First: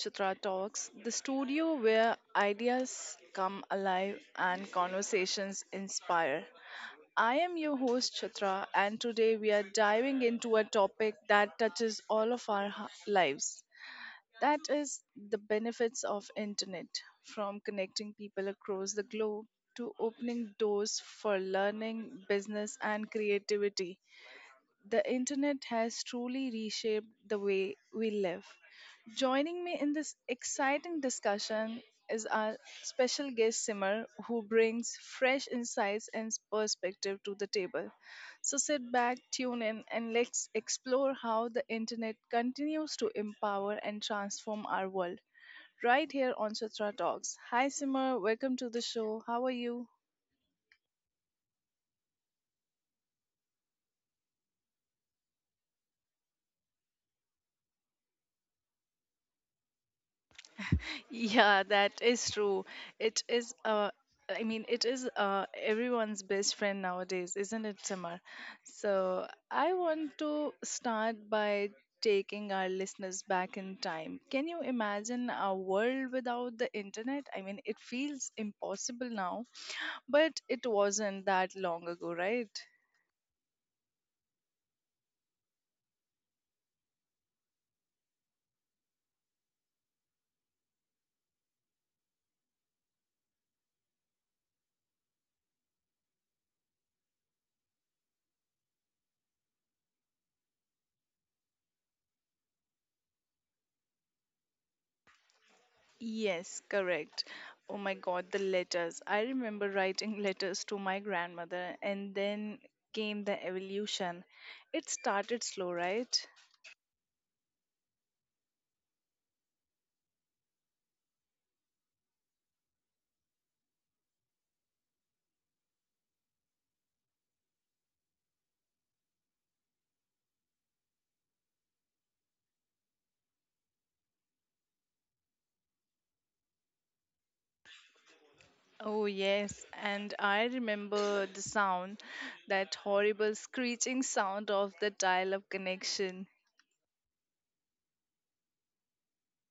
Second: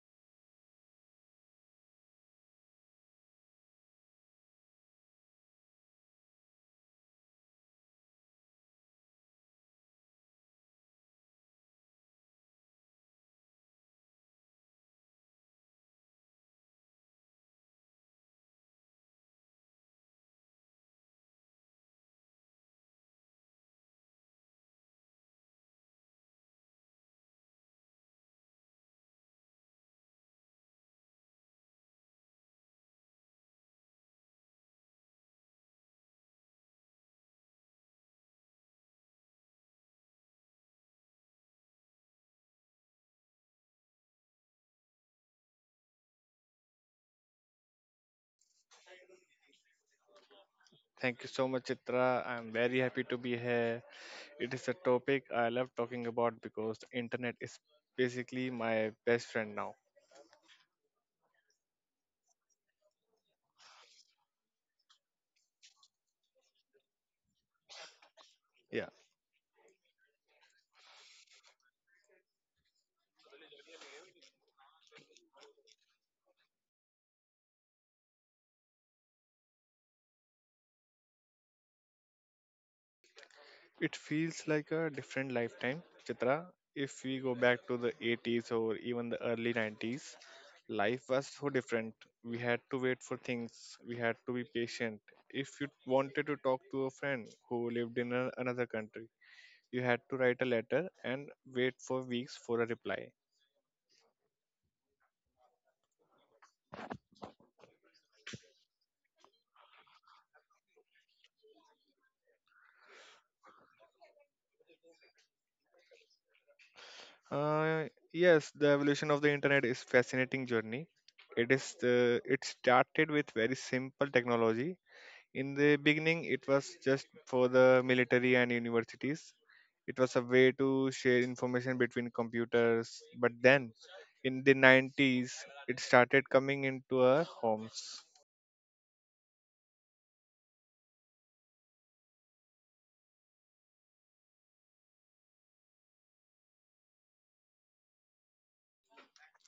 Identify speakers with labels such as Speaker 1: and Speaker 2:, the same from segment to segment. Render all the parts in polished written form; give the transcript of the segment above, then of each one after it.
Speaker 1: Chitra Talks, the studio where ideas come alive and conversations inspire. I am your host Chitra, and today we are diving into a topic that touches all of our lives. That is the benefits of internet, from connecting people across the globe to opening doors for learning, business and creativity. The internet has truly reshaped the way we live. Joining me in this exciting discussion is our special guest Simar, who brings fresh insights and perspective to the table. So sit back, tune in, and let's explore how the internet continues to empower and transform our world right here on Chitra Talks. Hi Simar, welcome to the show. How are you?
Speaker 2: Thank you so much, Chitra. I'm very happy to be here. It is a topic I love talking about because the internet is basically my best friend now.
Speaker 1: Yeah, that is true. It is I mean it is everyone's best friend nowadays, isn't it, Samar?
Speaker 2: Yeah,
Speaker 1: So I want to start by taking our listeners back in time. Can you imagine a world without the internet? I mean it feels impossible now, but it wasn't that long ago, right?
Speaker 2: it feels like a different lifetime, Chitra. If we go back to the 80s or even the early 90s, life was so different. We had to wait for things, we had to be patient. If you wanted to talk to a friend who lived in another country, you had to write a letter and wait for weeks for a reply.
Speaker 1: Yes, correct. Oh my God, the letters. I remember writing letters to my grandmother, and then came the evolution. It started slow, right?
Speaker 2: Uh, yes, the evolution of the internet is fascinating journey. It started with very simple technology. In the beginning, it was just for the military and universities. It was a way to share information between computers. But then, in the 90s, it started coming into our homes.
Speaker 1: Oh, yes. And I remember the sound, that horrible screeching sound of the dial up connection.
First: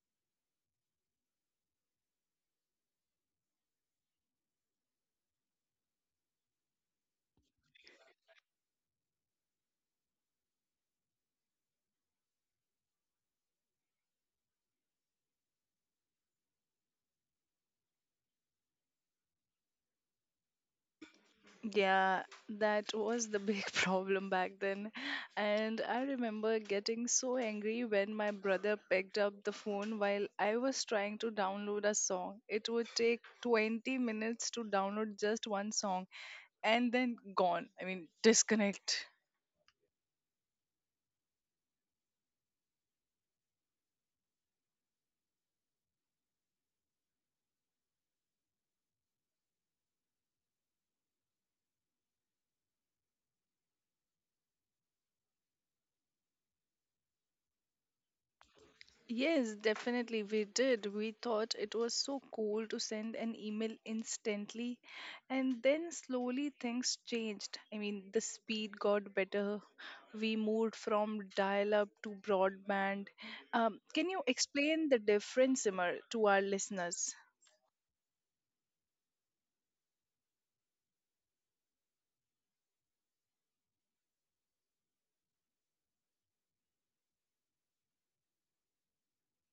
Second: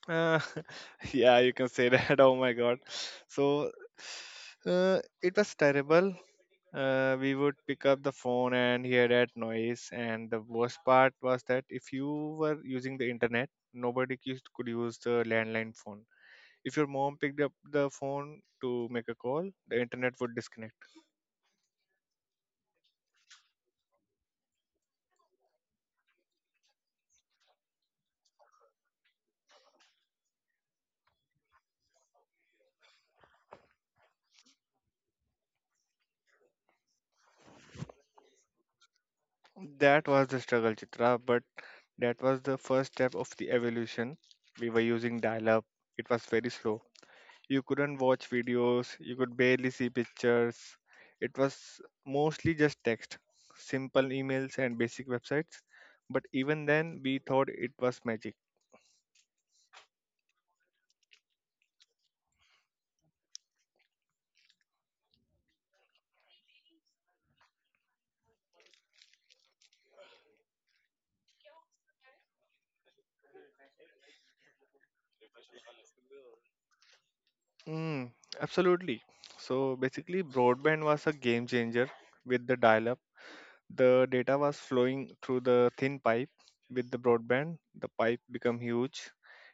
Speaker 2: Uh, yeah, you can say that. Oh my God. So it was terrible. We would pick up the phone and hear that noise. And the worst part was that if you were using the internet, nobody could use the landline phone. If your mom picked up the phone to make a call, the internet would disconnect.
Speaker 1: Yeah, that was the big problem back then. And I remember getting so angry when my brother picked up the phone while I was trying to download a song. It would take 20 minutes to download just one song and then gone. I mean, disconnect.
Speaker 2: That was the struggle, Chitra, but that was the first step of the evolution. We were using dial up, it was very slow. You couldn't watch videos, you could barely see pictures. It was mostly just text, simple emails, and basic websites. But even then, we thought it was magic.
Speaker 1: Yes, definitely we did. We thought it was so cool to send an email instantly. And then slowly things changed. I mean, the speed got better. We moved from dial up to broadband. Can you explain the difference, Simar, to our listeners?
Speaker 2: Mm, Absolutely. So basically, broadband was a game changer with the dial up. The data was flowing through the thin pipe. With the broadband, the pipe became huge.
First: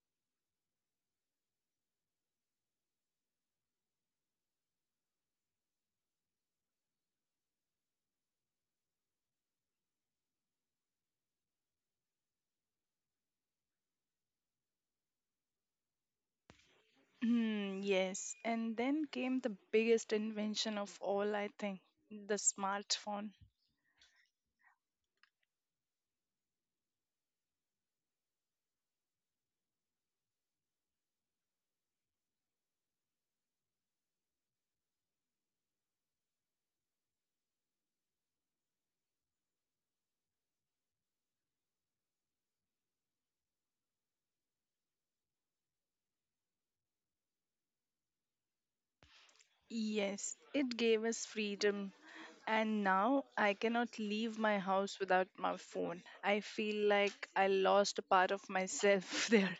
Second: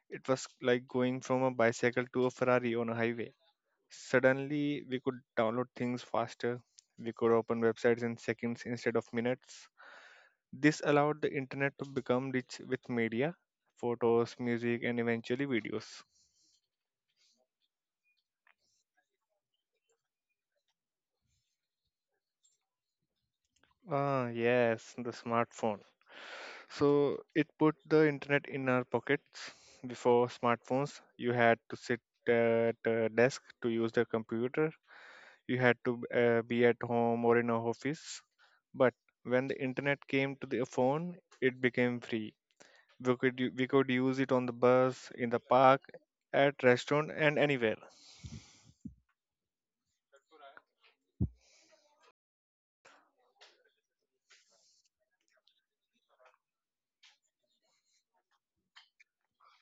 Speaker 2: It was like going from a bicycle to a Ferrari on a highway. Suddenly, we could download things faster. We could open websites in seconds instead of minutes. This allowed the internet to become rich with media, photos, music, and eventually videos.
Speaker 1: Hmm, yes. And then came the biggest invention of all, I think, the smartphone.
Speaker 2: Ah, yes, the smartphone. So it put the internet in our pockets. Before smartphones, you had to sit at a desk to use the computer. You had to be at home or in a office. But when the internet came to the phone, it became free. We could use it on the bus, in the park, at restaurant, and anywhere.
Speaker 1: Yes, it gave us freedom. And now I cannot leave my house without my phone. I feel like I lost a part of myself there.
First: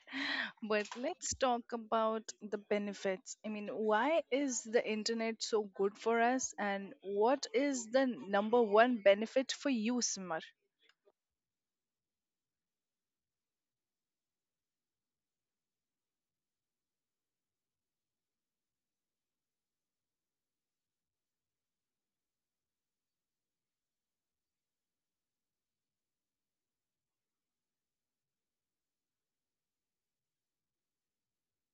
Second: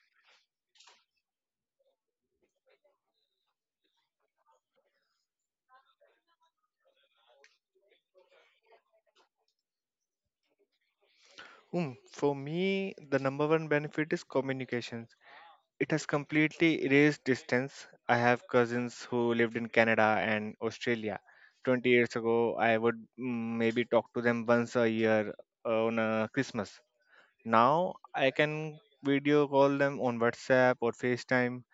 Speaker 1: But let's talk about the benefits. I mean, why is the internet so good for us? And what is the number one benefit for you, Simar?
Speaker 2: Hmm, for me, the number 1 benefit is communications. It has completely erased distance. I have cousins who lived in Canada and Australia. 20 years ago, I would maybe talk to them once a year on Christmas. Now I can video call them on WhatsApp or FaceTime.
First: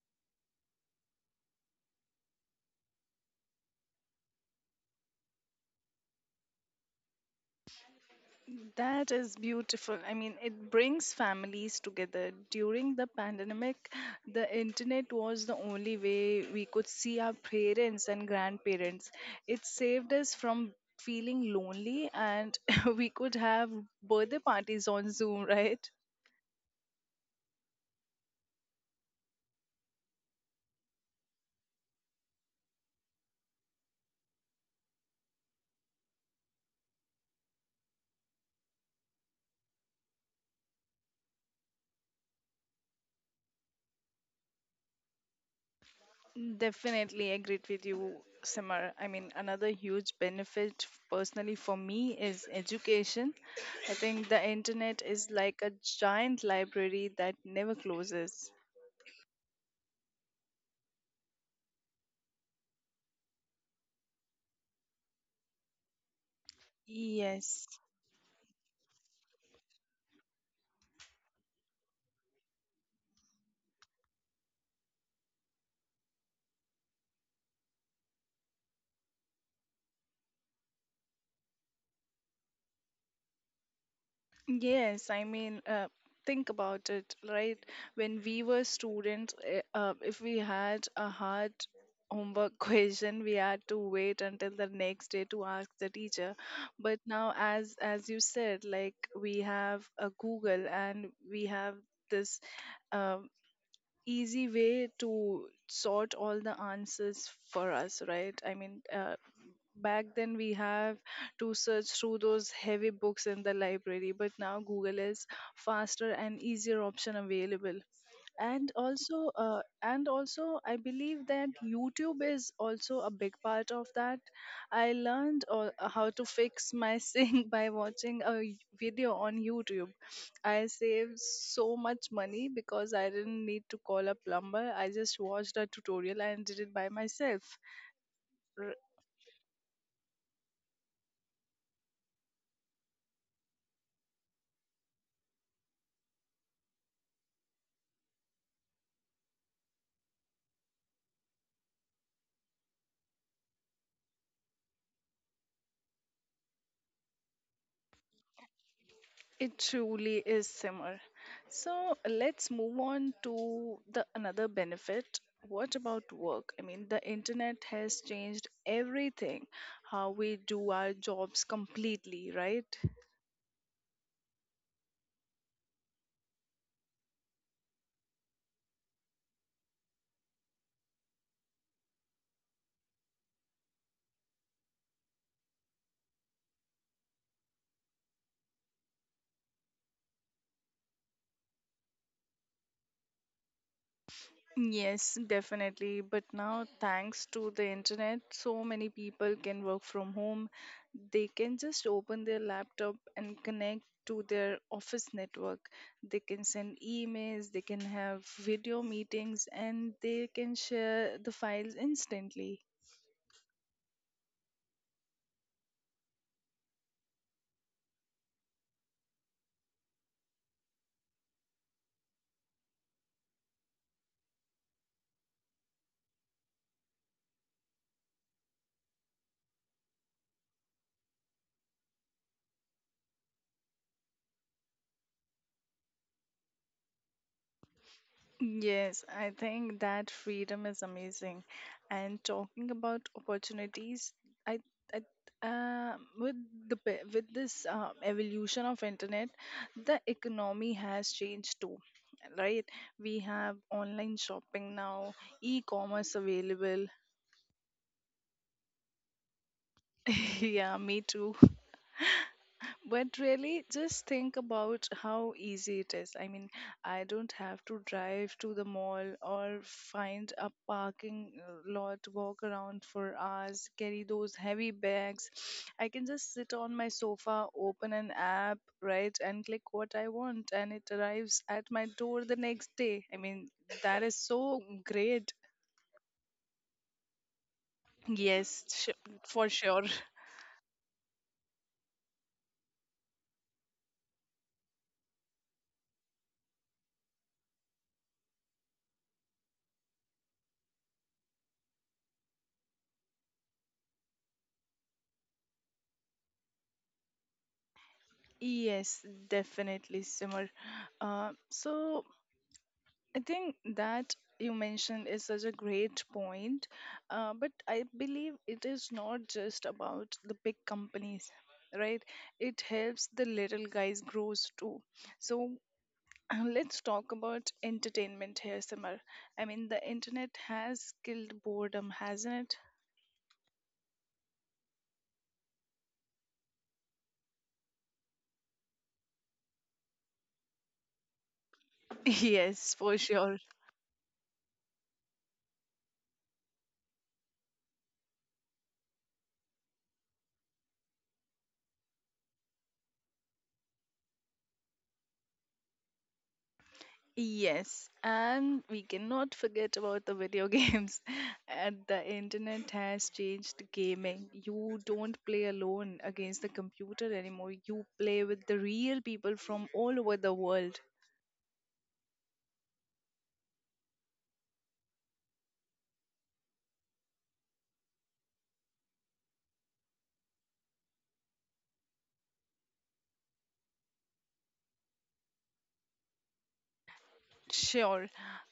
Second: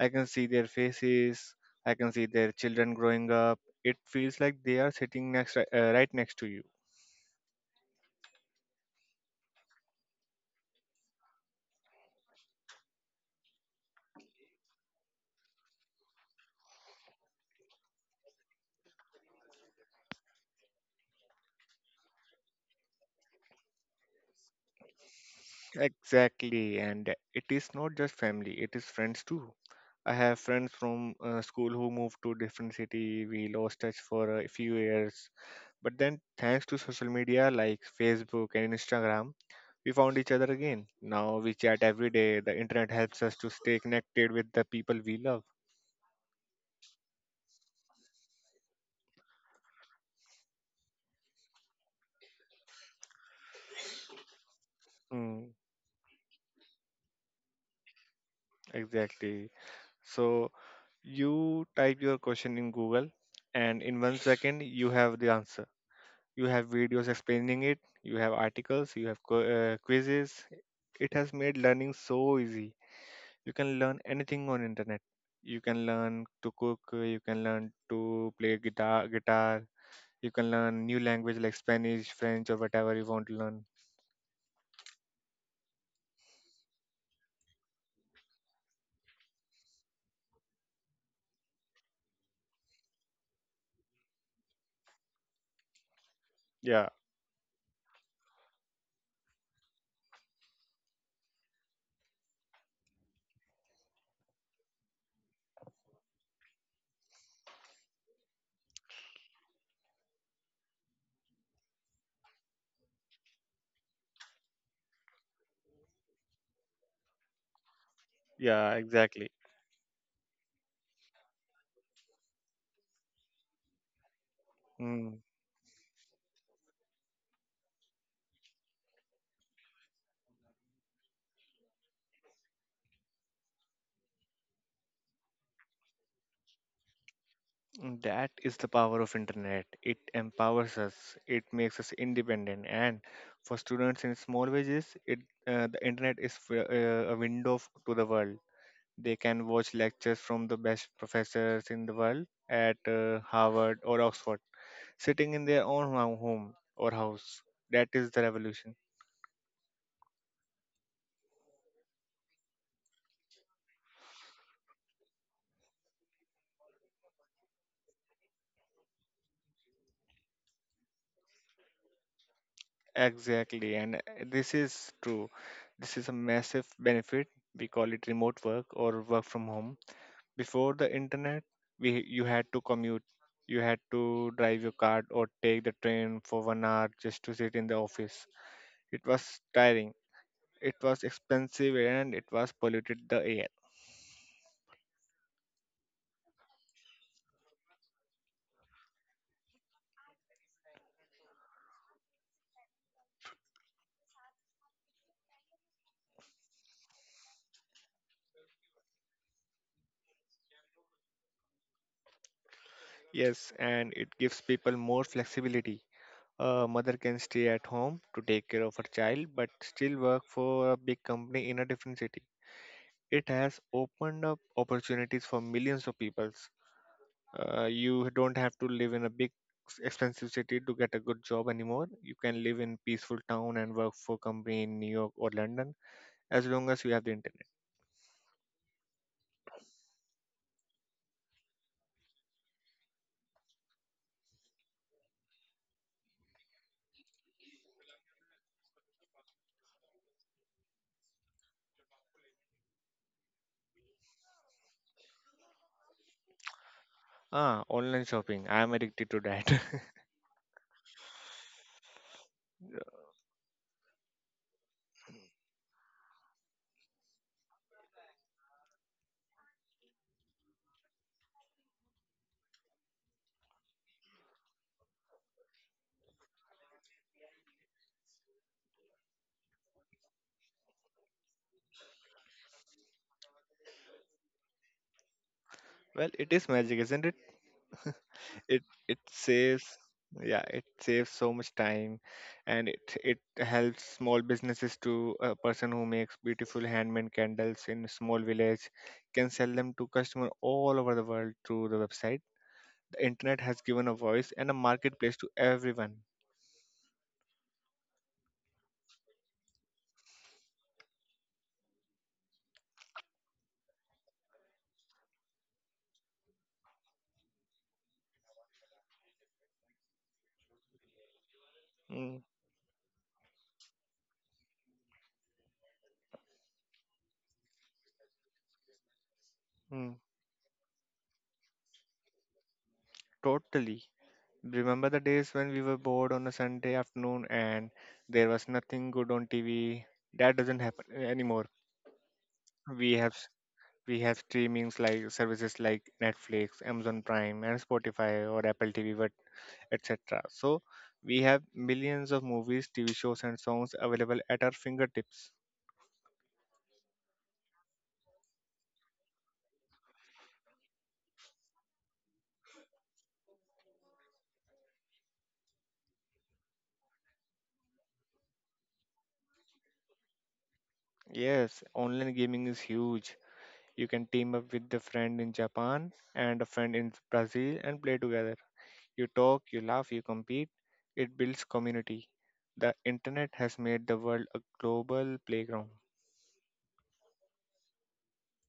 Speaker 2: I can see their faces. I can see their children growing up. It feels like they are sitting right next to you.
Speaker 1: That is beautiful. I mean, it brings families together. During the pandemic, the internet was the only way we could see our parents and grandparents. It saved us from feeling lonely, and we could have birthday parties on Zoom, right?
Speaker 2: Exactly, and it is not just family; it is friends too. I have friends from school who moved to different city. We lost touch for a few years, but then thanks to social media like Facebook and Instagram, we found each other again. Now we chat every day. The internet helps us to stay connected with the people we love.
Speaker 1: Definitely agreed with you, Simar. I mean, another huge benefit personally for me is education. I think the internet is
Speaker 2: Mm,
Speaker 1: like a giant library that never closes.
Speaker 2: exactly. So you type your question in Google, and in 1 second, you have the answer. You have videos explaining
Speaker 1: Yes,
Speaker 2: it, you have articles, you have quizzes. It has made learning so easy. You can learn anything on internet. You can learn to cook, you can learn to play guitar. You can learn new language like Spanish, French, or whatever you want to learn.
Speaker 1: yes. I mean, think about it, right? When we were students, if we had a hard homework question, we had to wait until the next day to ask the teacher.
Speaker 2: Yeah,
Speaker 1: But now, as you said, like we have a Google and we have this um, easy way to sort all the answers for us, right? I mean, back then we have to search through those heavy books in the library, but now google is faster and easier option available. And
Speaker 2: yeah, exactly.
Speaker 1: also and also I believe that youtube is also a big part of that. I
Speaker 2: Hmm.
Speaker 1: learned all, how to fix my sink by watching a video on youtube. I saved so much money because I didn't need to call a plumber. I just watched a tutorial and did it by myself.
Speaker 2: That is the power of internet. It empowers us. It makes us independent. And for students in small villages, it the internet is a window to the world. They can watch lectures from the best professors in the world at Harvard or Oxford, sitting in their own home or house. That is the revolution.
Speaker 1: It truly is similar. So let's move on to the another benefit. What about work? I mean, the internet has changed everything, how we do our jobs completely, right?
Speaker 2: Exactly, and this is true. This is a massive benefit. We call it remote work or work from home. Before the internet, we you had to commute. You had to drive your car or take the train for 1 hour just to sit in the office. It was tiring. It was expensive and it was polluted the air.
Speaker 1: Yes, definitely. But now, thanks to the internet, so many people can work from home. They can just open their laptop and connect to their office network. They can send emails, they can have video meetings, and they can share the files instantly.
Speaker 2: Yes, and it gives people more flexibility. A mother can stay at home to take care of her child but still work for a big company in a different city. It has opened up opportunities for millions of people. You don't have to live in a big expensive city to get a good job anymore. You can live in peaceful town and work for company in New York or London as long as you have the internet.
Speaker 1: Yes, I think that freedom is amazing. And talking about opportunities, I, I uh, with with this evolution of internet, the economy has changed too, right? We have online shopping now, e-commerce available.
Speaker 2: Ah, online shopping, I am addicted to that.
Speaker 1: Yeah, me too. But really, just think about how easy it is. I mean, I don't have to drive to the mall or find a parking lot, walk around for hours, carry those heavy bags. I can just sit on my sofa, open an app, right, and click what I want, and it arrives at my door the next day. I mean, that is so great.
Speaker 2: Well, it is magic, isn't it?
Speaker 1: Yes,
Speaker 2: it it
Speaker 1: for
Speaker 2: saves
Speaker 1: sure.
Speaker 2: Yeah, it saves so much time, and it helps small businesses. To a person who makes beautiful handmade candles in a small village can sell them to customer all over the world through the website. Internet has given a voice and a marketplace to everyone.
Speaker 1: Yes, definitely, Simar. So I think that you mentioned is such a great point, but I believe it is not just about the big companies, right?
Speaker 2: Mm,
Speaker 1: It helps the little guys grows too. So let's talk about entertainment here, Samar. I mean, the
Speaker 2: mm,
Speaker 1: internet has killed boredom, hasn't
Speaker 2: Totally. Remember the days when we were bored on a Sunday afternoon and there was nothing good on TV? That doesn't happen anymore.
Speaker 1: it? Yes,
Speaker 2: We
Speaker 1: for
Speaker 2: have s-
Speaker 1: sure.
Speaker 2: we have streamings like services like Netflix, Amazon Prime, and Spotify or Apple TV, but etc. So we have millions of movies, TV shows, and songs available at our fingertips.
Speaker 1: Yes, and we cannot forget about the video games. And the internet has changed gaming. You don't play alone against the computer anymore. You play with the real people from all over the world.
Speaker 2: Yes, online gaming is huge. You can team up with a friend in Japan and a friend in Brazil and play together. You talk, you laugh, you compete. It builds community. The internet has made the world a global playground.
Speaker 1: Sure.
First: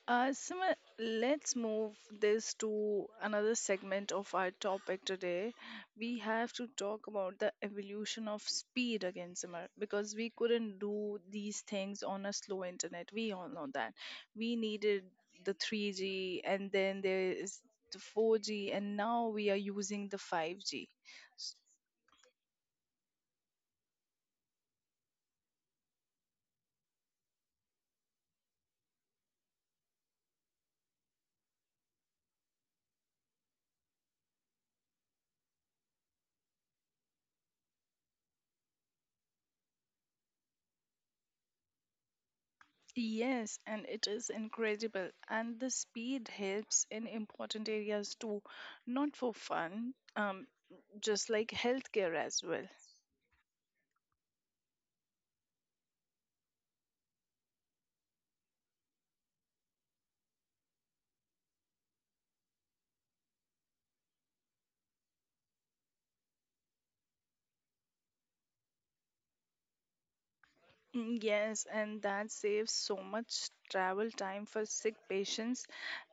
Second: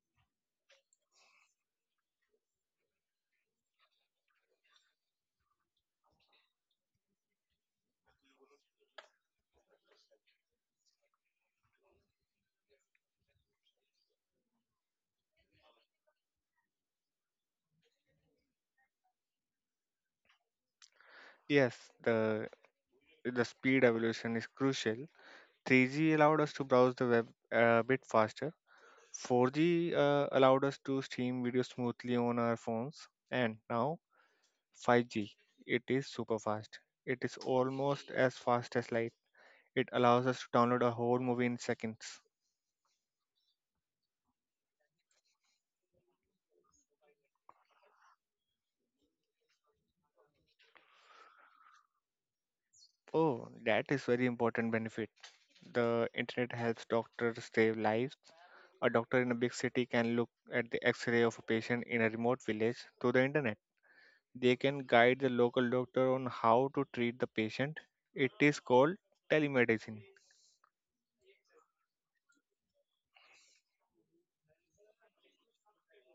Speaker 1: Sima, let's move this to another segment of our topic today. We have to talk about the evolution of speed again, Simar, because we couldn't do these things on a slow internet. We all know that. We needed the 3G, and then there is the 4G, and now we are using the 5G.
Speaker 2: Yes, the the speed evolution is crucial. 3G allowed us to browse the web a bit faster. 4G allowed us to stream video smoothly on our phones, and now 5G. It is super fast. It is almost as fast as light. It allows us to download a whole movie in seconds.
Speaker 1: Yes, and it is incredible. And the speed helps in important areas too, not for fun, just like healthcare as well.
Speaker 2: Oh, that is very important benefit. The internet helps doctors save lives. A doctor in a big city can look at the x-ray of a patient in a remote village through the internet. They can guide the local doctor on how to treat the patient. It is called telemedicine.
Speaker 1: Mm, yes, and that saves so much travel time for sick patients.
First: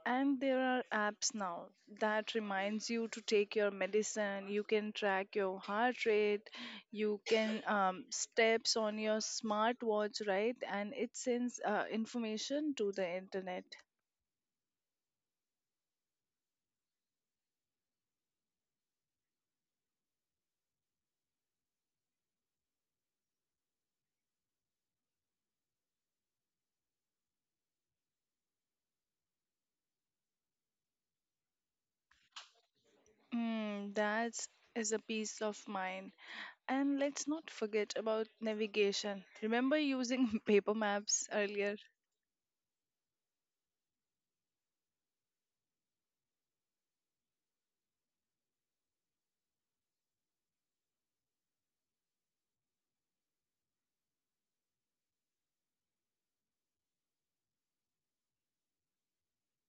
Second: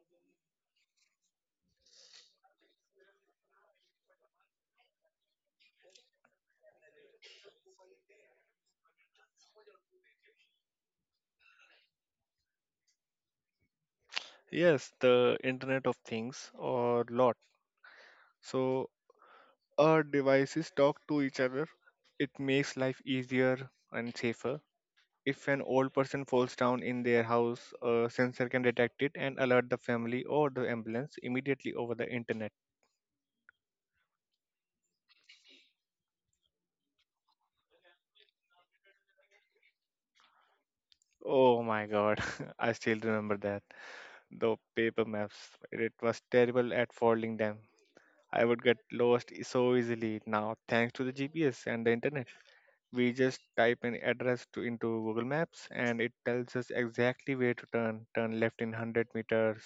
Speaker 1: And there are apps now that reminds you to take your medicine. You can track your heart rate. You can steps on your smartwatch, right? And it sends information to the internet.
Speaker 2: Yes, the Internet of Things or lot. So our devices talk to each other. It makes life easier and safer. If an old person falls down in their house, a sensor can detect it and alert the family or the ambulance immediately over the internet.
Speaker 1: Mm, that is a peace of mind. And let's not forget about navigation. Remember using paper maps
Speaker 2: Oh
Speaker 1: earlier?
Speaker 2: my god, I still remember that. The paper maps, it was terrible at folding them. I would get lost so easily now thanks to the GPS and the internet. We just type an address into Google Maps and it tells us exactly where to turn left in 100 meters.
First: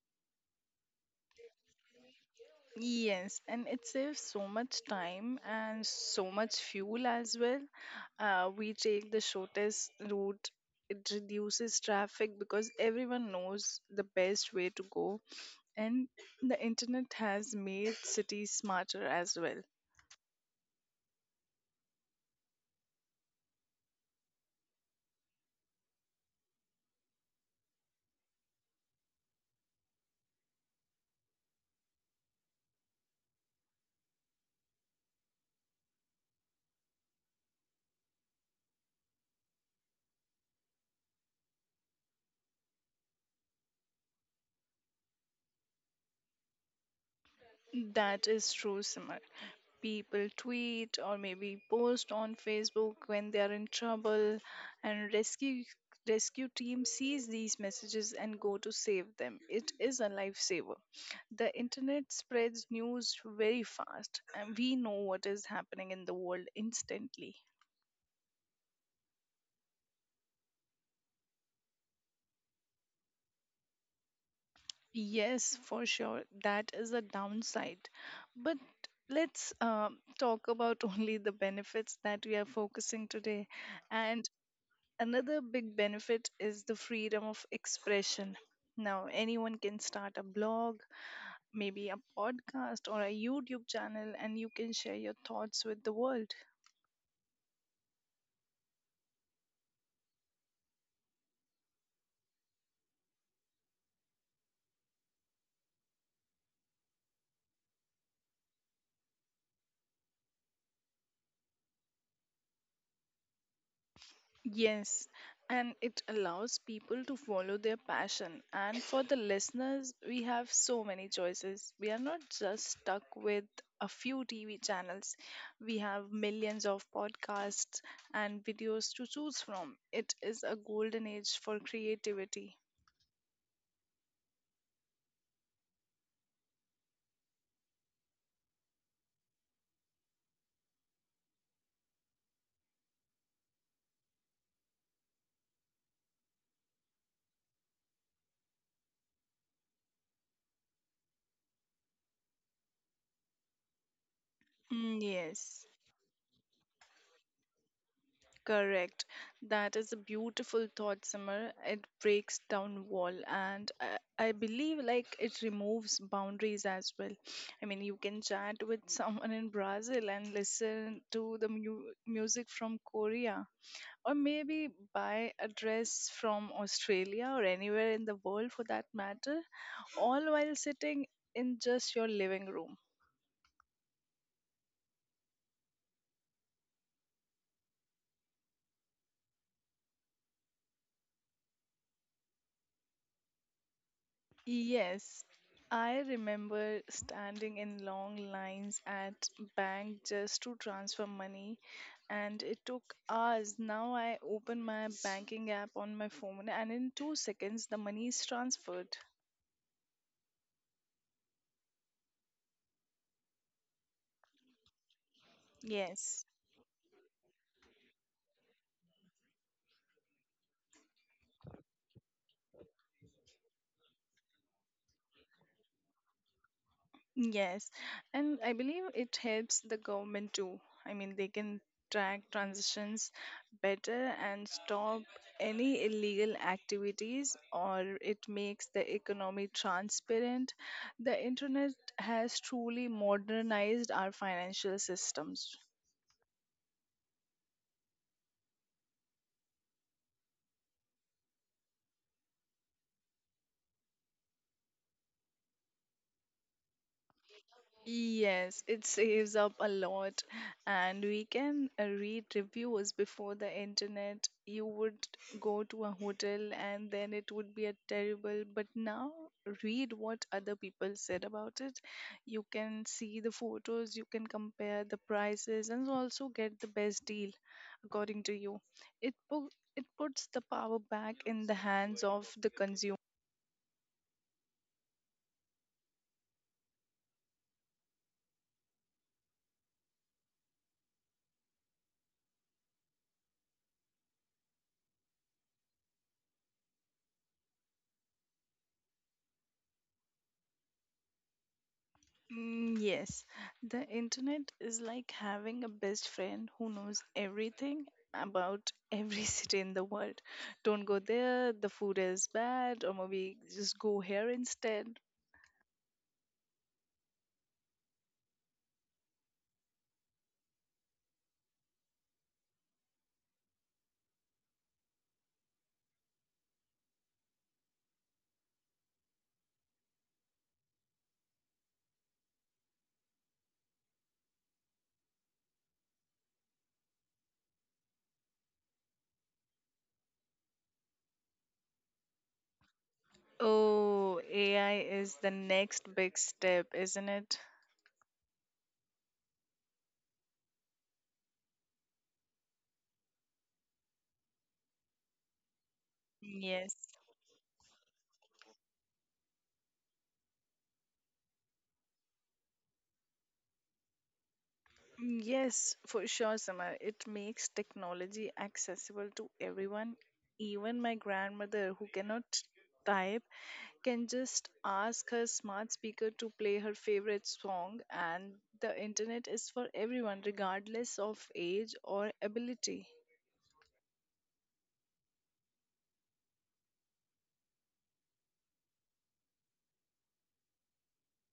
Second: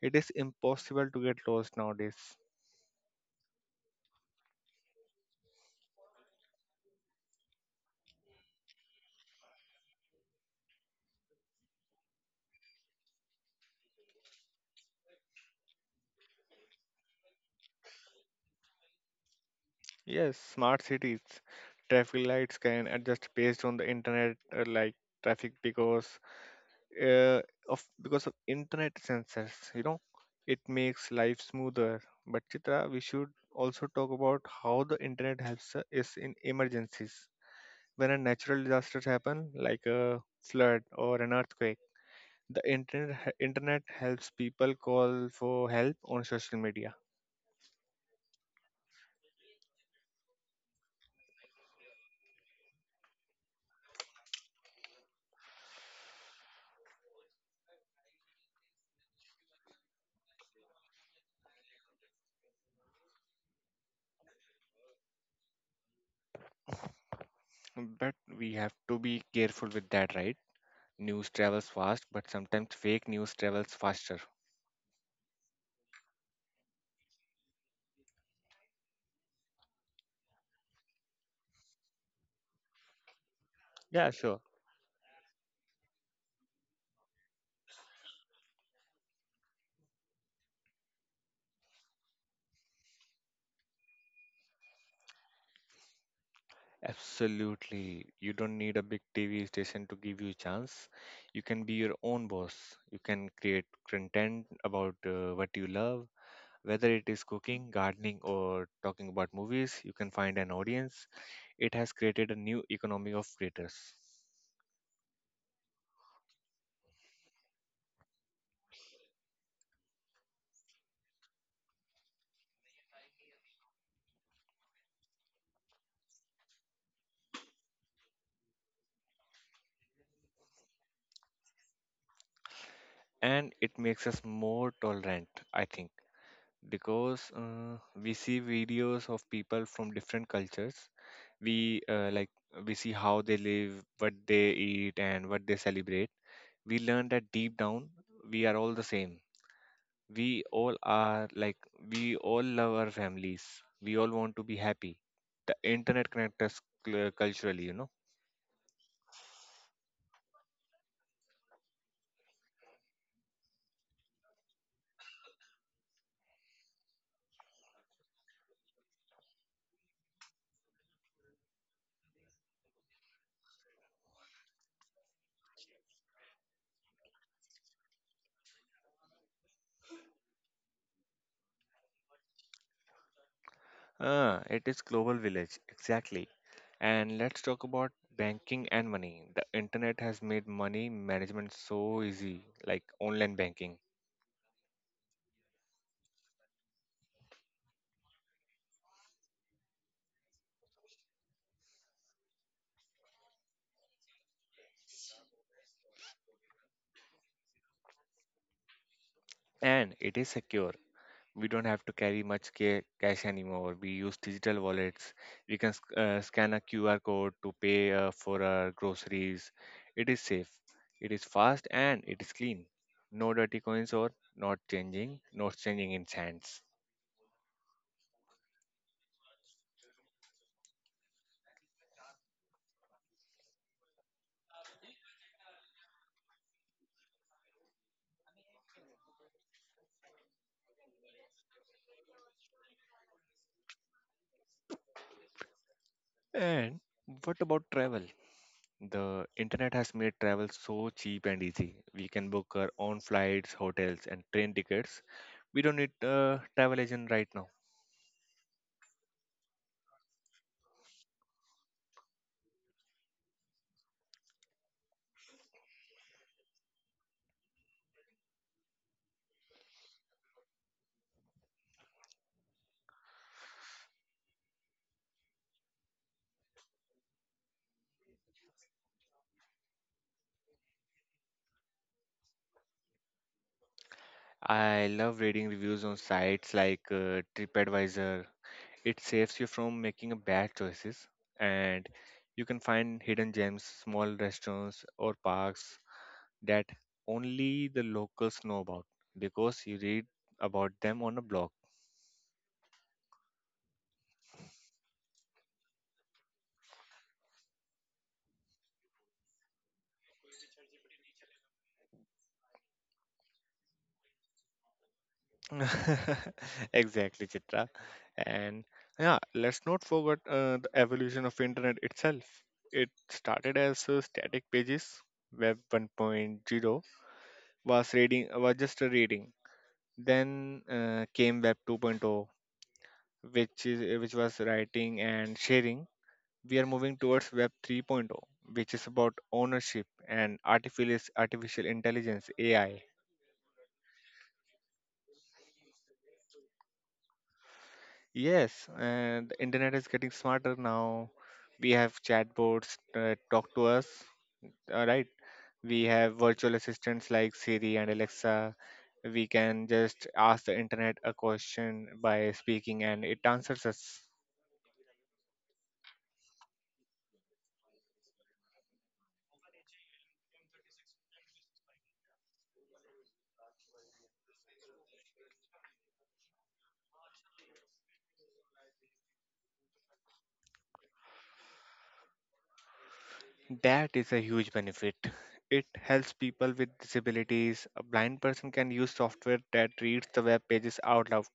Speaker 2: It is impossible to get lost nowadays.
Speaker 1: Yes, and it saves so much time and so much fuel as well. We take the shortest route. It reduces traffic because everyone knows the best way to go, and the internet has made cities smarter as well.
Speaker 2: Yes, smart cities. Traffic lights can adjust based on the internet, like traffic uh, because of internet sensors. You know, it makes life smoother. But Chitra, we should also talk about how the internet helps us in emergencies. When a natural disasters happen, like a flood or an earthquake, the internet helps people call for help on social media.
Speaker 1: That is true, Simar. People tweet or maybe post on Facebook when they are in trouble, and rescue team sees these messages and go to save them. It is a lifesaver. The internet spreads news very fast, and we know what is happening in the world instantly.
Speaker 2: But we have to be careful with that, right? News travels fast, but sometimes fake news travels faster.
Speaker 1: Yes, for sure, that is a downside, but let's talk about only the benefits that we are focusing today.
Speaker 2: Yeah,
Speaker 1: And
Speaker 2: sure.
Speaker 1: another big benefit is the freedom of expression. Now, anyone can start a blog, maybe a podcast or a YouTube channel, and you can share your thoughts with the world.
Speaker 2: Absolutely. You don't need a big TV station to give you a chance. You can be your own boss. You can create content about what you love, whether it is cooking, gardening, or talking about movies. You can find an audience. It has created a new economy of creators.
Speaker 1: Yes, and it allows people to follow their passion. And for the listeners, we have so many choices. We are not just stuck with a few TV channels, we have millions of podcasts and videos to choose from. It is a golden age for creativity.
Speaker 2: And it makes us more tolerant, I think, because we see videos of people from different cultures. we uh, like we see how they live, what they eat and what they celebrate. We learn that deep down we are all the same. we all are like we all love our families, we all want to be happy.
Speaker 1: Mm,
Speaker 2: The
Speaker 1: yes,
Speaker 2: internet connects us culturally, you know.
Speaker 1: correct. That is a beautiful thought, Summer. It breaks down wall, and I believe like it removes boundaries as well. I mean, you can chat with someone in Brazil and listen to the music from Korea, or maybe buy a dress from Australia or anywhere in the world for that matter, all while sitting in just your living room.
Speaker 2: Ah, it is global village exactly. And let's talk about banking and money. The internet has made money management so easy, like online banking.
Speaker 1: Yes, I remember standing in long lines at bank just to transfer money and it took hours. Now I open my banking app on my phone and in 2 seconds the money is transferred.
Speaker 2: And it is secure, we don't have to carry much cash anymore. We use digital wallets. We can
Speaker 1: Yes.
Speaker 2: scan a QR code to pay for our groceries. It is safe, it is fast, and it is clean. No dirty coins or not changing in sands.
Speaker 1: Yes, and I believe it helps the government too. I mean, they can track transitions better and stop any illegal activities, or it makes the economy transparent. The internet has truly modernized our financial systems.
Speaker 2: And what about travel? The internet has made travel so cheap and easy. We can book our own flights, hotels, and train tickets. We don't need a travel agent right now.
Speaker 1: Yes, it saves up a lot, and we can read reviews before the internet. You would go to a hotel and then it would be a terrible, but now read what other people said about it. You can see the photos, you can compare the prices, and also get the best deal according to you. It pu- it puts the power back in the hands of the consumer.
Speaker 2: I love reading reviews on sites like TripAdvisor. It saves you from making a bad choices, and you can find hidden gems, small restaurants or parks that only the locals know about because you read about them on a blog.
Speaker 1: Mm, yes, the internet is like having a best friend who knows everything about every city in the world. Don't go there, the food is bad, or maybe just go here instead.
Speaker 2: Exactly, Chitra. And yeah, let's not forget the evolution of internet itself. It started as static pages. Web 1.0 was just a reading. Then came Web 2.0, which was writing and sharing. We are moving towards Web 3.0, which is about ownership and artificial intelligence, AI.
Speaker 1: Oh, AI is the next big step, isn't it?
Speaker 2: Yes, and the internet is getting smarter now. We have chatbots that talk to us. Uh, right we have virtual
Speaker 1: Yes.
Speaker 2: assistants like Siri and Alexa. We can just ask the internet a question by speaking and it answers us.
Speaker 1: Mm, yes, for sure, Samar. It makes technology accessible to everyone, even my grandmother who cannot type can just ask her smart speaker to play her favorite song, and the internet is for everyone, regardless of age or ability.
Speaker 2: That is a huge benefit. It helps people with disabilities. A blind person can use software that reads the web pages out loud.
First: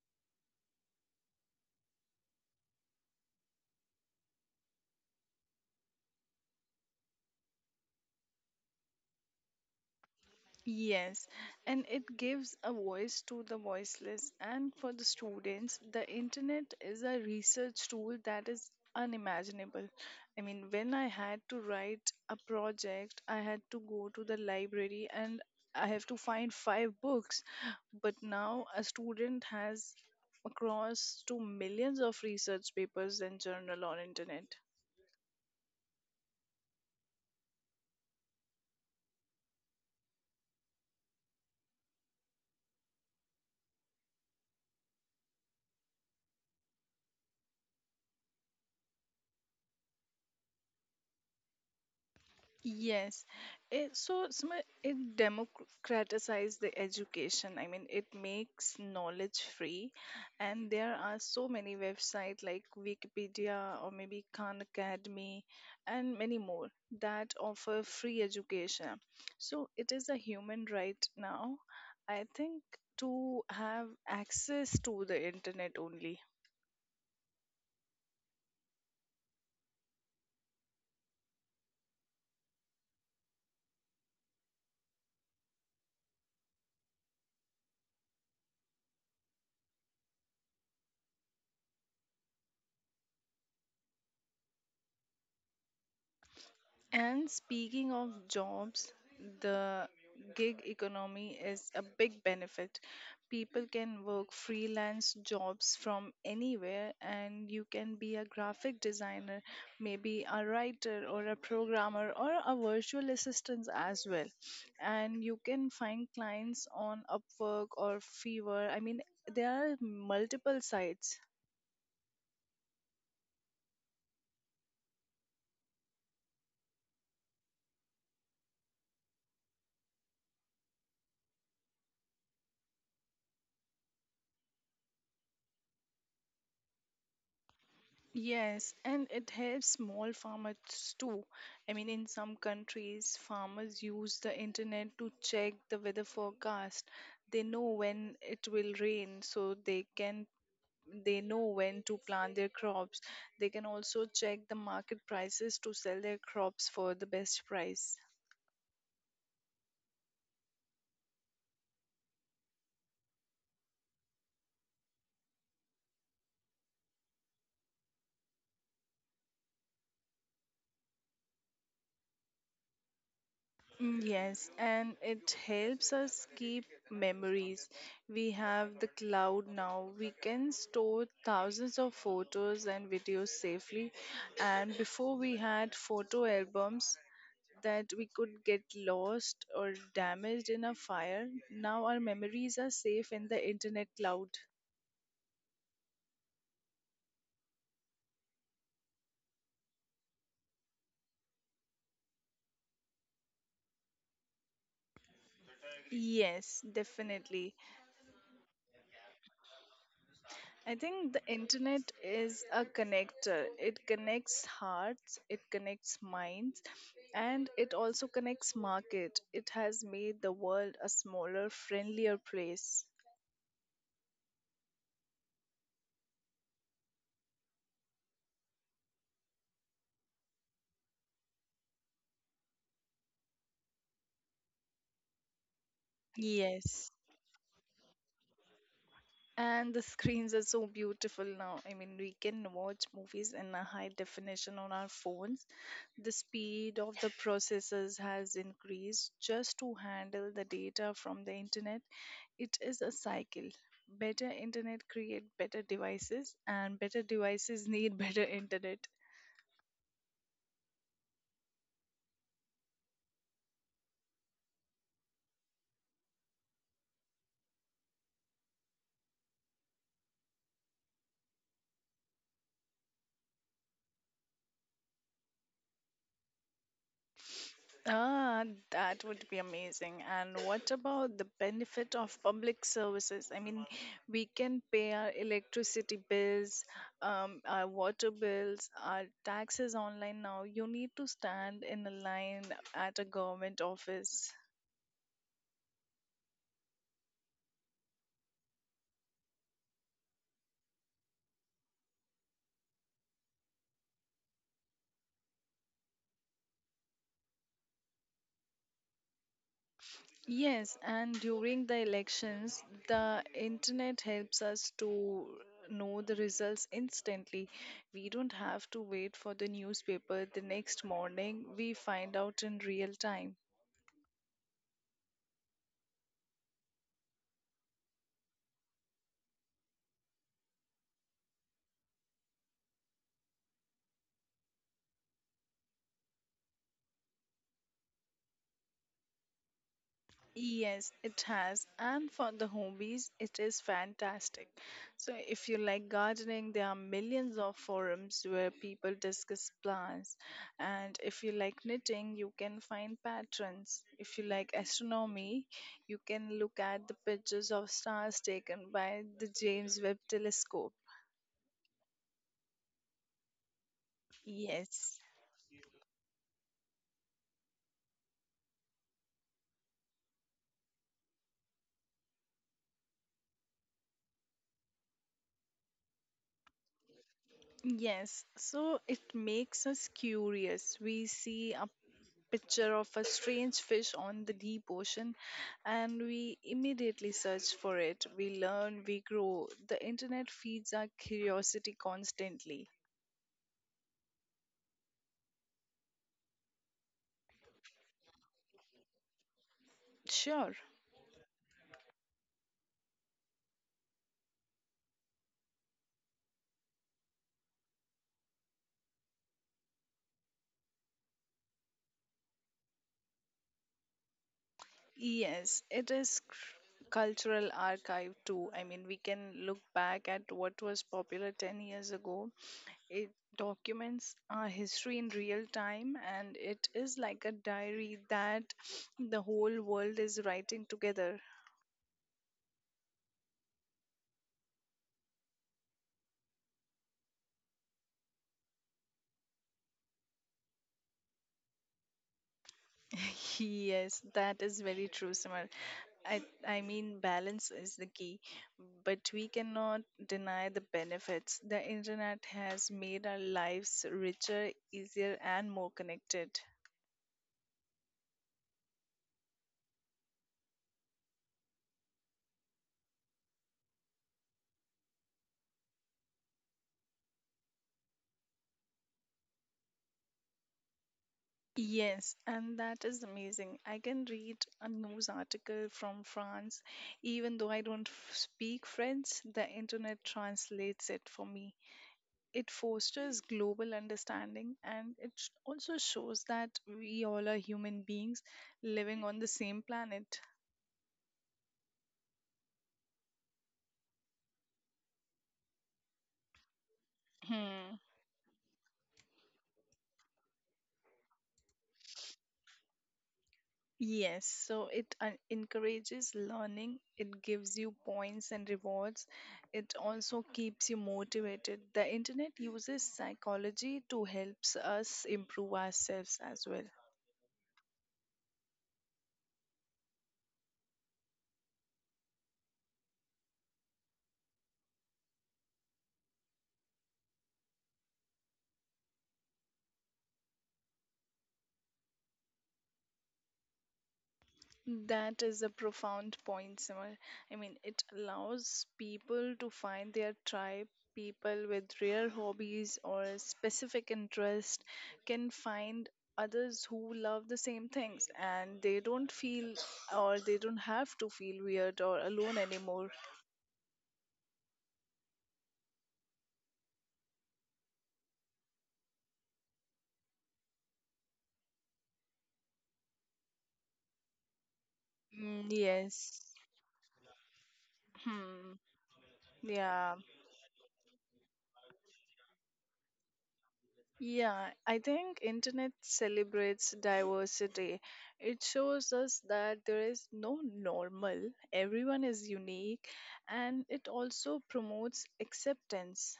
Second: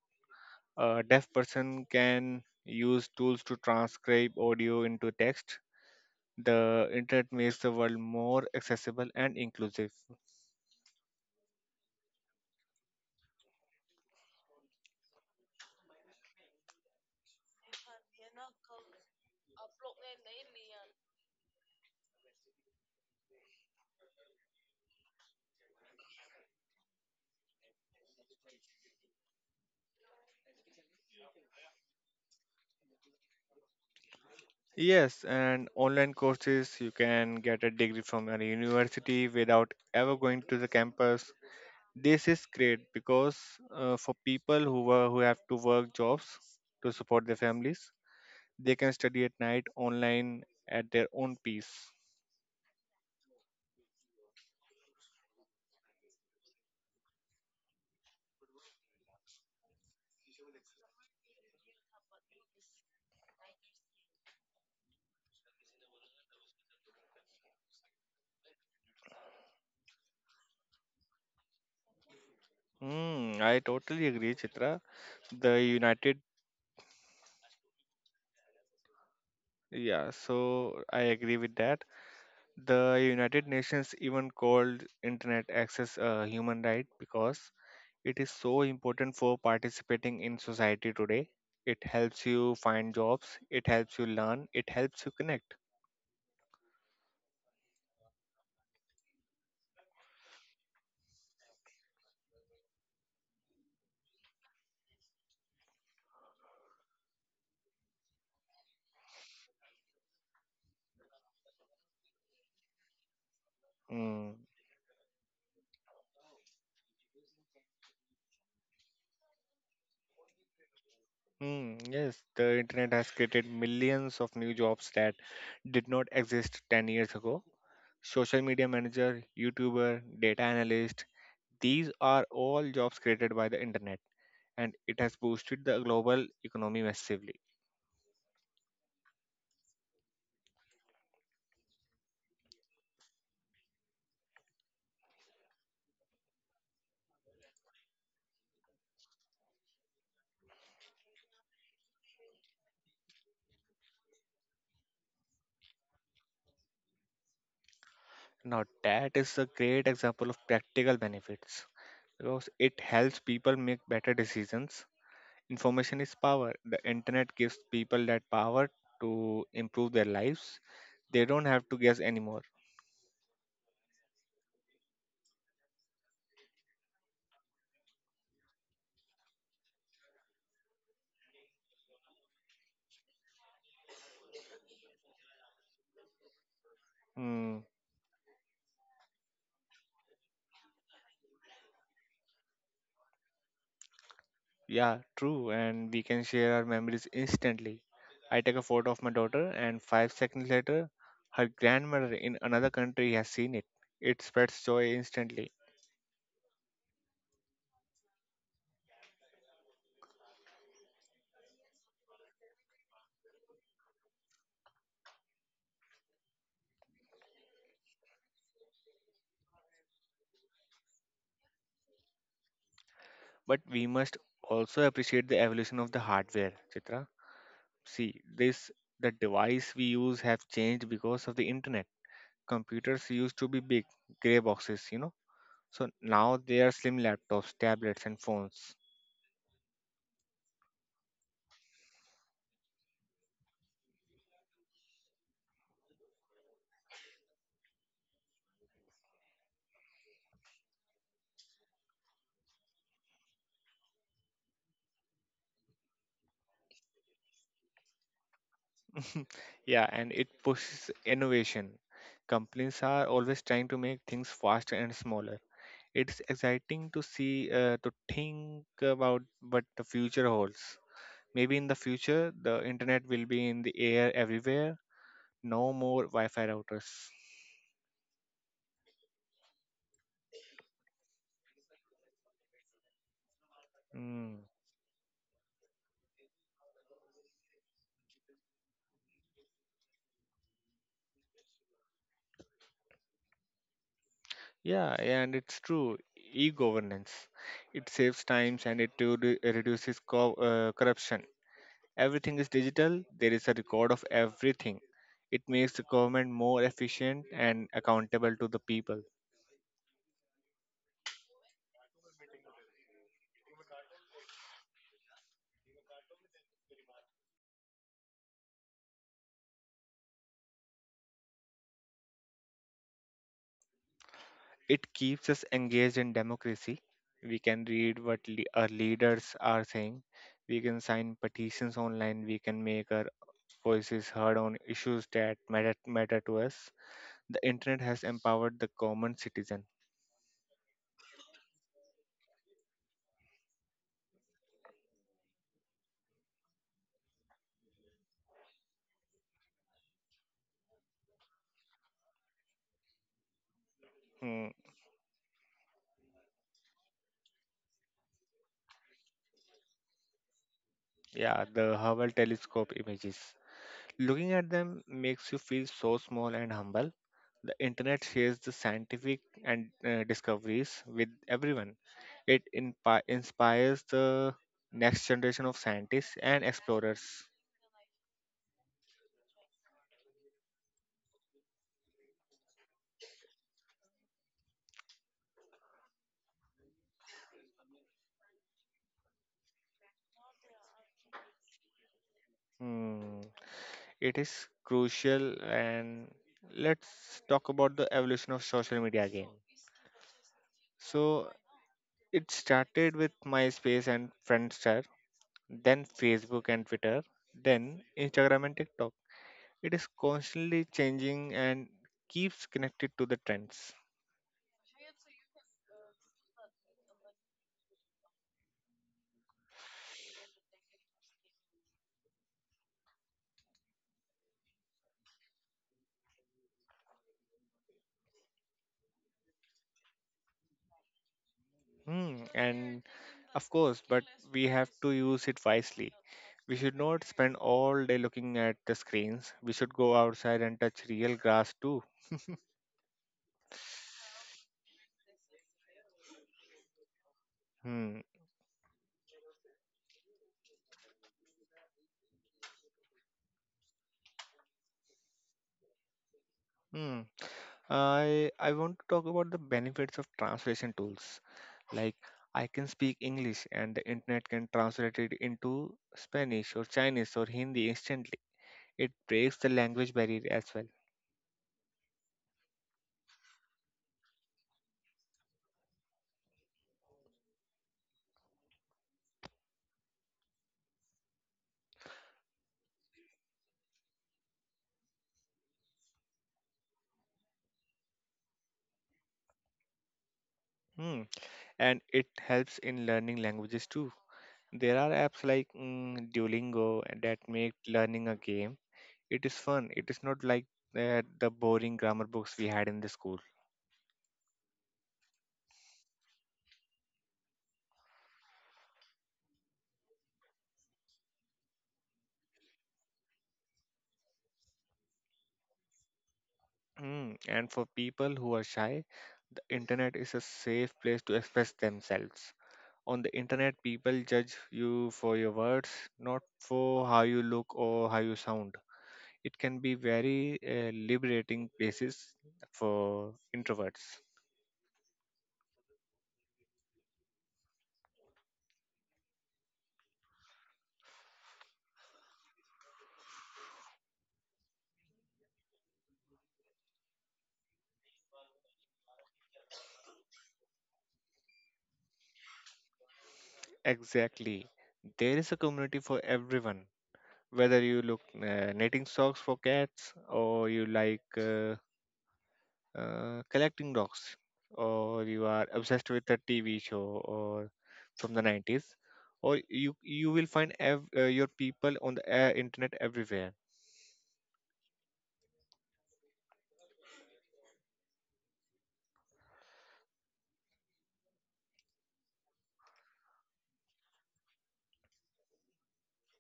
Speaker 2: A deaf person can use tools to transcribe audio into text. The internet makes the world more accessible and inclusive.
Speaker 1: Yes, and it gives a voice to the voiceless. And for the students, the internet is a research tool that is unimaginable. I mean, when I had to write a project, I had to go to the library and I have to find five books. But now a student has across to millions of research papers and journal on internet.
Speaker 2: Yes, and online courses, you can get a degree from a university without ever going to the campus. This is great because for people who have to work jobs to support their families. They can study at night online at their own pace.
Speaker 1: Yes, it democratizes the education. I mean, it makes knowledge free, and there are so many websites like Wikipedia or maybe Khan Academy and many more that offer free education. So it is a human right now, I think,
Speaker 2: Mm,
Speaker 1: to
Speaker 2: I
Speaker 1: have
Speaker 2: totally agree,
Speaker 1: access
Speaker 2: Chitra.
Speaker 1: to the
Speaker 2: The
Speaker 1: internet only.
Speaker 2: United, yeah, so I agree with that. The United Nations even called internet access a human right because it is so important for participating in society today. It helps you find jobs, it helps you learn, it helps you connect.
Speaker 1: And speaking of jobs, the gig economy is a big benefit. People can work freelance jobs from anywhere, and you can be a graphic designer, maybe a writer, or a programmer, or a virtual assistant as well.
Speaker 2: Mm.
Speaker 1: And you can find clients on Upwork or Fiverr. I mean, there are multiple sites.
Speaker 2: Hmm. Yes, the internet has created millions of new jobs that did not exist 10 years ago. Social media manager, YouTuber, data analyst, these are all jobs created by the internet, and it has boosted the global economy massively.
Speaker 1: Yes, and it helps small farmers too. I mean, in some countries, farmers use the internet to check the weather forecast. They know when it will rain, so they know when to plant their crops. They can also check the market prices to sell their crops for the best price.
Speaker 2: Now, that is a great example of practical benefits because it helps people make better decisions. Information is power. The internet gives people that power to improve their lives. They don't have to guess anymore.
Speaker 1: Mm, yes, and it helps us keep memories. We have the cloud now. We can store thousands of photos and videos safely. And before we had photo albums
Speaker 2: Mm,
Speaker 1: that we could get lost or damaged in a fire, now our memories are safe in the internet cloud.
Speaker 2: yeah, true. And we can share our memories instantly. I take a photo of my daughter, and 5 seconds later, her grandmother in another country has seen it. It spreads joy instantly.
Speaker 1: Yes, definitely. I think the internet is a connector. It connects hearts, it connects minds, and it also connects market. It has made the world a smaller, friendlier place.
Speaker 2: But we must also appreciate the evolution of the hardware, Chitra. See, this the device we use have changed because of the internet. Computers used to be big, grey boxes. So now they are
Speaker 1: Yes.
Speaker 2: slim laptops, tablets, and phones.
Speaker 1: And the screens are so beautiful now. I mean, we can watch movies in a high definition on our phones. The speed of the processors has increased just to handle the data from the internet. It is a cycle. Better internet create better devices, and better devices need better internet.
Speaker 2: Yeah, and it pushes innovation. Companies are always trying to make things faster and smaller. It's exciting to see, to think about what the future holds. Maybe in the future, the internet will be in the air everywhere. No more Wi-Fi routers.
Speaker 1: Ah, that would be amazing. And what about the benefit of public services? I mean, we
Speaker 2: Mm.
Speaker 1: can pay our electricity bills, our water bills, our taxes online now. You need to stand in a line at a government office.
Speaker 2: Yeah, and it's true. E-governance. It saves times and it reduces corruption. Everything is digital, there is a record of everything. It makes the government more efficient and accountable to the people.
Speaker 1: Yes, and during the elections, the internet helps us to know the results instantly. We don't have to wait for the newspaper the next morning, we find out in real time.
Speaker 2: It keeps us engaged in democracy. We can read what our leaders are saying. We can sign petitions online. We can make our voices heard on issues that matter to us. The internet has empowered the common citizen.
Speaker 1: Yes, it has. And for the hobbies, it is fantastic. So, if you like gardening, there are millions of forums where people discuss plants. And if you like knitting, you can find patterns. If you
Speaker 2: Hmm,
Speaker 1: like astronomy, you can look at the pictures of stars taken by the James Webb telescope.
Speaker 2: yeah, the Hubble telescope images. Looking at them
Speaker 1: Yes.
Speaker 2: makes you feel so small and humble. The internet shares the scientific and discoveries with everyone. It inspires the next generation of scientists and explorers.
Speaker 1: Yes, so it makes us curious. We see our picture of a strange fish on the deep ocean and we immediately search for it. We learn, we grow. The internet feeds our curiosity constantly.
Speaker 2: Hmm, it is crucial, and let's talk about the evolution of social media again.
Speaker 1: Sure,
Speaker 2: So it started with MySpace and Friendster, then Facebook and Twitter, then Instagram and TikTok. It is constantly changing and keeps connected to the trends.
Speaker 1: yes, it is cultural archive too. I mean, we can look back at what was popular 10 years ago. It documents our history in real time and it is like a diary that the whole world is writing together.
Speaker 2: Hmm, and of course, but we have to use it wisely. We should not spend all day looking at the screens. We should go outside and touch real grass too.
Speaker 1: Yes, that is very true, Samar. I, I mean, balance is the
Speaker 2: Hmm.
Speaker 1: key, but we cannot deny the benefits. The internet has made our lives richer, easier, and more connected.
Speaker 2: Hmm. I want to talk about the benefits of translation tools. Like, I can speak English and the internet can translate it into Spanish or Chinese or Hindi instantly. It breaks the language barrier as well.
Speaker 1: Yes, and that is amazing. I can read a news article from France, even though I don't speak French, the internet translates it for me. It fosters global understanding and it also shows that we all are human beings living on the same planet.
Speaker 2: Hmm. And it helps in learning languages too. There are apps like Duolingo that make
Speaker 1: Hmm.
Speaker 2: learning a game. It is fun. It is not like the boring grammar books we had in the school.
Speaker 1: Yes, so it encourages learning, it gives you points and rewards, it also keeps you motivated. The internet uses psychology to helps us improve ourselves as well.
Speaker 2: Mm, and for people who are shy, the internet is a safe place to express themselves. On the internet, people judge you for your words, not for how you look or how you sound. It can be very liberating places for introverts.
Speaker 1: That is a profound point, Simar. I mean, it allows people to find their tribe. People with rare hobbies or specific interest can find others who love the same things and they don't have to feel weird or alone anymore.
Speaker 2: Exactly. There is a community for everyone, whether you look knitting socks for cats, or you like collecting dogs, or you are
Speaker 1: Mm,
Speaker 2: obsessed with a
Speaker 1: yes.
Speaker 2: TV show or from the
Speaker 1: Hmm.
Speaker 2: 90s, or you
Speaker 1: Yeah.
Speaker 2: you will find your people on the internet everywhere.
Speaker 1: Yeah, I think internet celebrates diversity. It shows us that there is no normal, everyone is unique, and it also promotes acceptance.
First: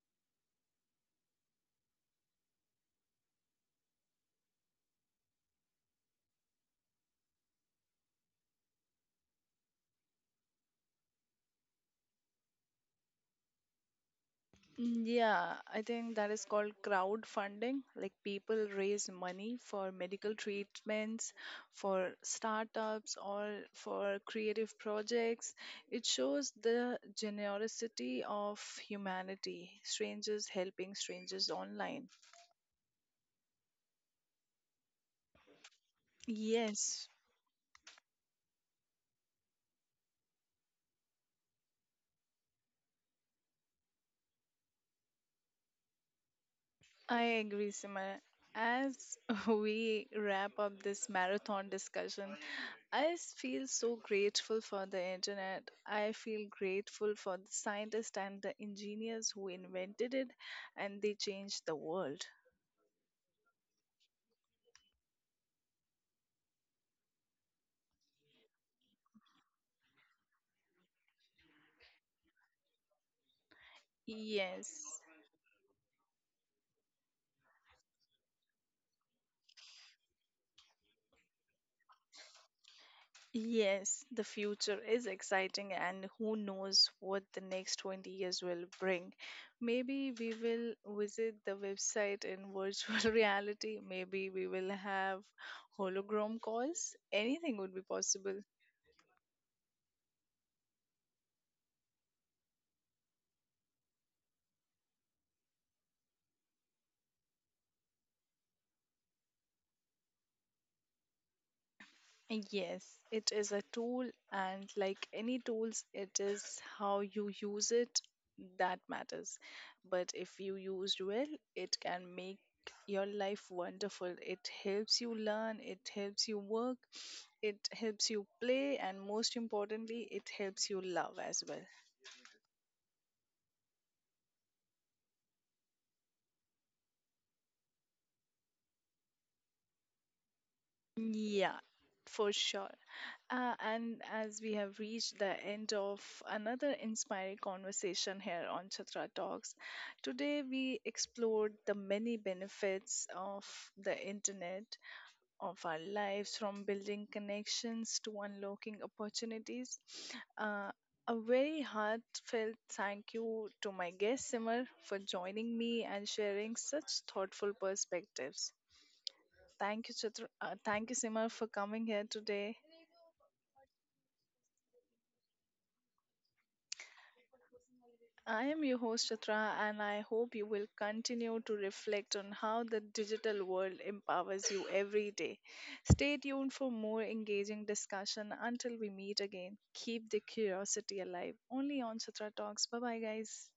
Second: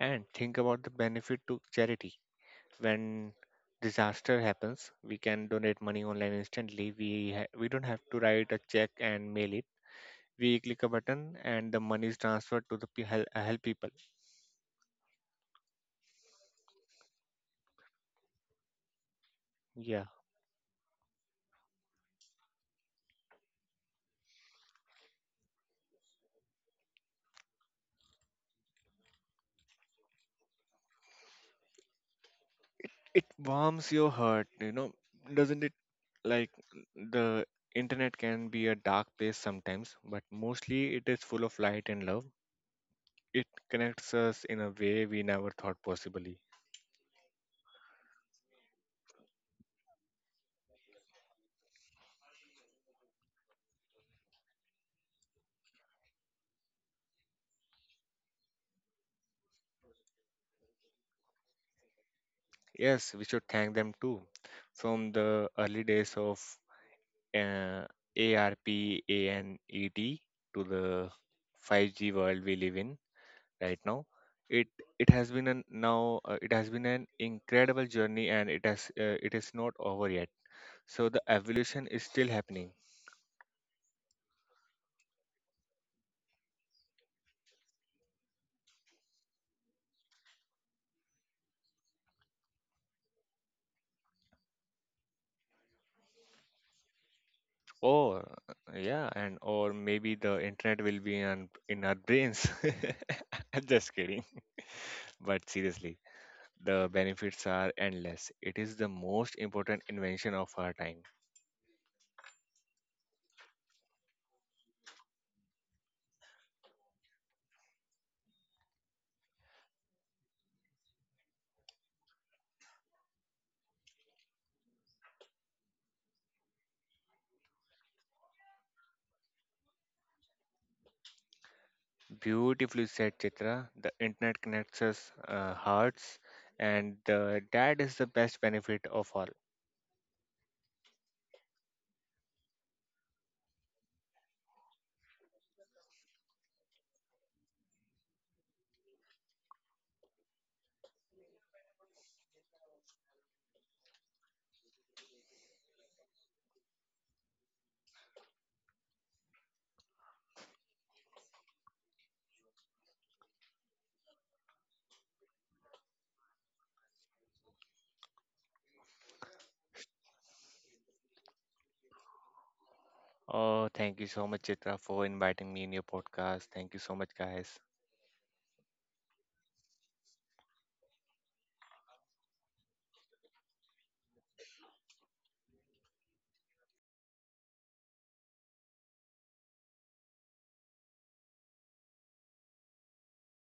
Speaker 2: And think about the benefit to charity. When disaster happens, we can donate money online instantly. We we don't have to write a check and mail it. We click a button and the money is transferred to the help people.
Speaker 1: Mm, yeah, I think that is called crowdfunding. Like people raise money for
Speaker 2: Yeah,
Speaker 1: medical treatments, for startups, or for creative projects. It shows the generosity of humanity, strangers helping strangers online.
Speaker 2: it warms your heart, doesn't it? Like,
Speaker 1: Yes,
Speaker 2: the internet can be a dark place sometimes, but mostly it is full of light and love. It connects us in a way we never thought possibly.
Speaker 1: I agree, Simar. As we wrap up this marathon discussion, feel so grateful for the internet. I feel grateful for the scientists and the engineers who invented it and they changed the world.
Speaker 2: Yes, we should thank them too, from the early days of uh, arpanet to the 5G world we live in right now. it
Speaker 1: Yes.
Speaker 2: it has been an now uh, it has been an incredible journey, and it is not over yet. So the evolution is still happening.
Speaker 1: Yes, the future is exciting, and who knows what the next 20 years will bring. Maybe we will visit the website in virtual reality, maybe we will have hologram calls. Anything would be
Speaker 2: Or
Speaker 1: possible.
Speaker 2: Yeah, and or maybe the internet will be in our brains. I'm just kidding. But seriously, the benefits are endless. It is the most important invention of our time.
Speaker 1: Yes, it is a tool, and like any tools, it is how you use it that matters. But if you used well, it can make your life wonderful. It helps you learn, it helps you work, it helps you play, and most importantly, it helps you love as well.
Speaker 2: Beautifully said, Chitra. The internet connects us hearts, and that is the best benefit of all.
Speaker 1: Yeah, for sure. And as we have reached the end of another inspiring conversation here on Chatra Talks, today we explored the many benefits of the internet, of our lives, from building connections to unlocking opportunities. Uh, a very heartfelt thank you to my guest Simar for joining me and sharing such thoughtful perspectives. Thank you, Chitra. Thank you, Simar, for coming here today.
Speaker 2: Oh, thank you so much, Chitra, for inviting me in your podcast. Thank you so much, guys.
Speaker 1: I am your host, Chitra, and I hope you will continue to reflect on how the digital world empowers you every day. Stay tuned for more engaging discussion until we meet again. Keep the curiosity alive. Only on Chitra Talks. Bye bye, guys.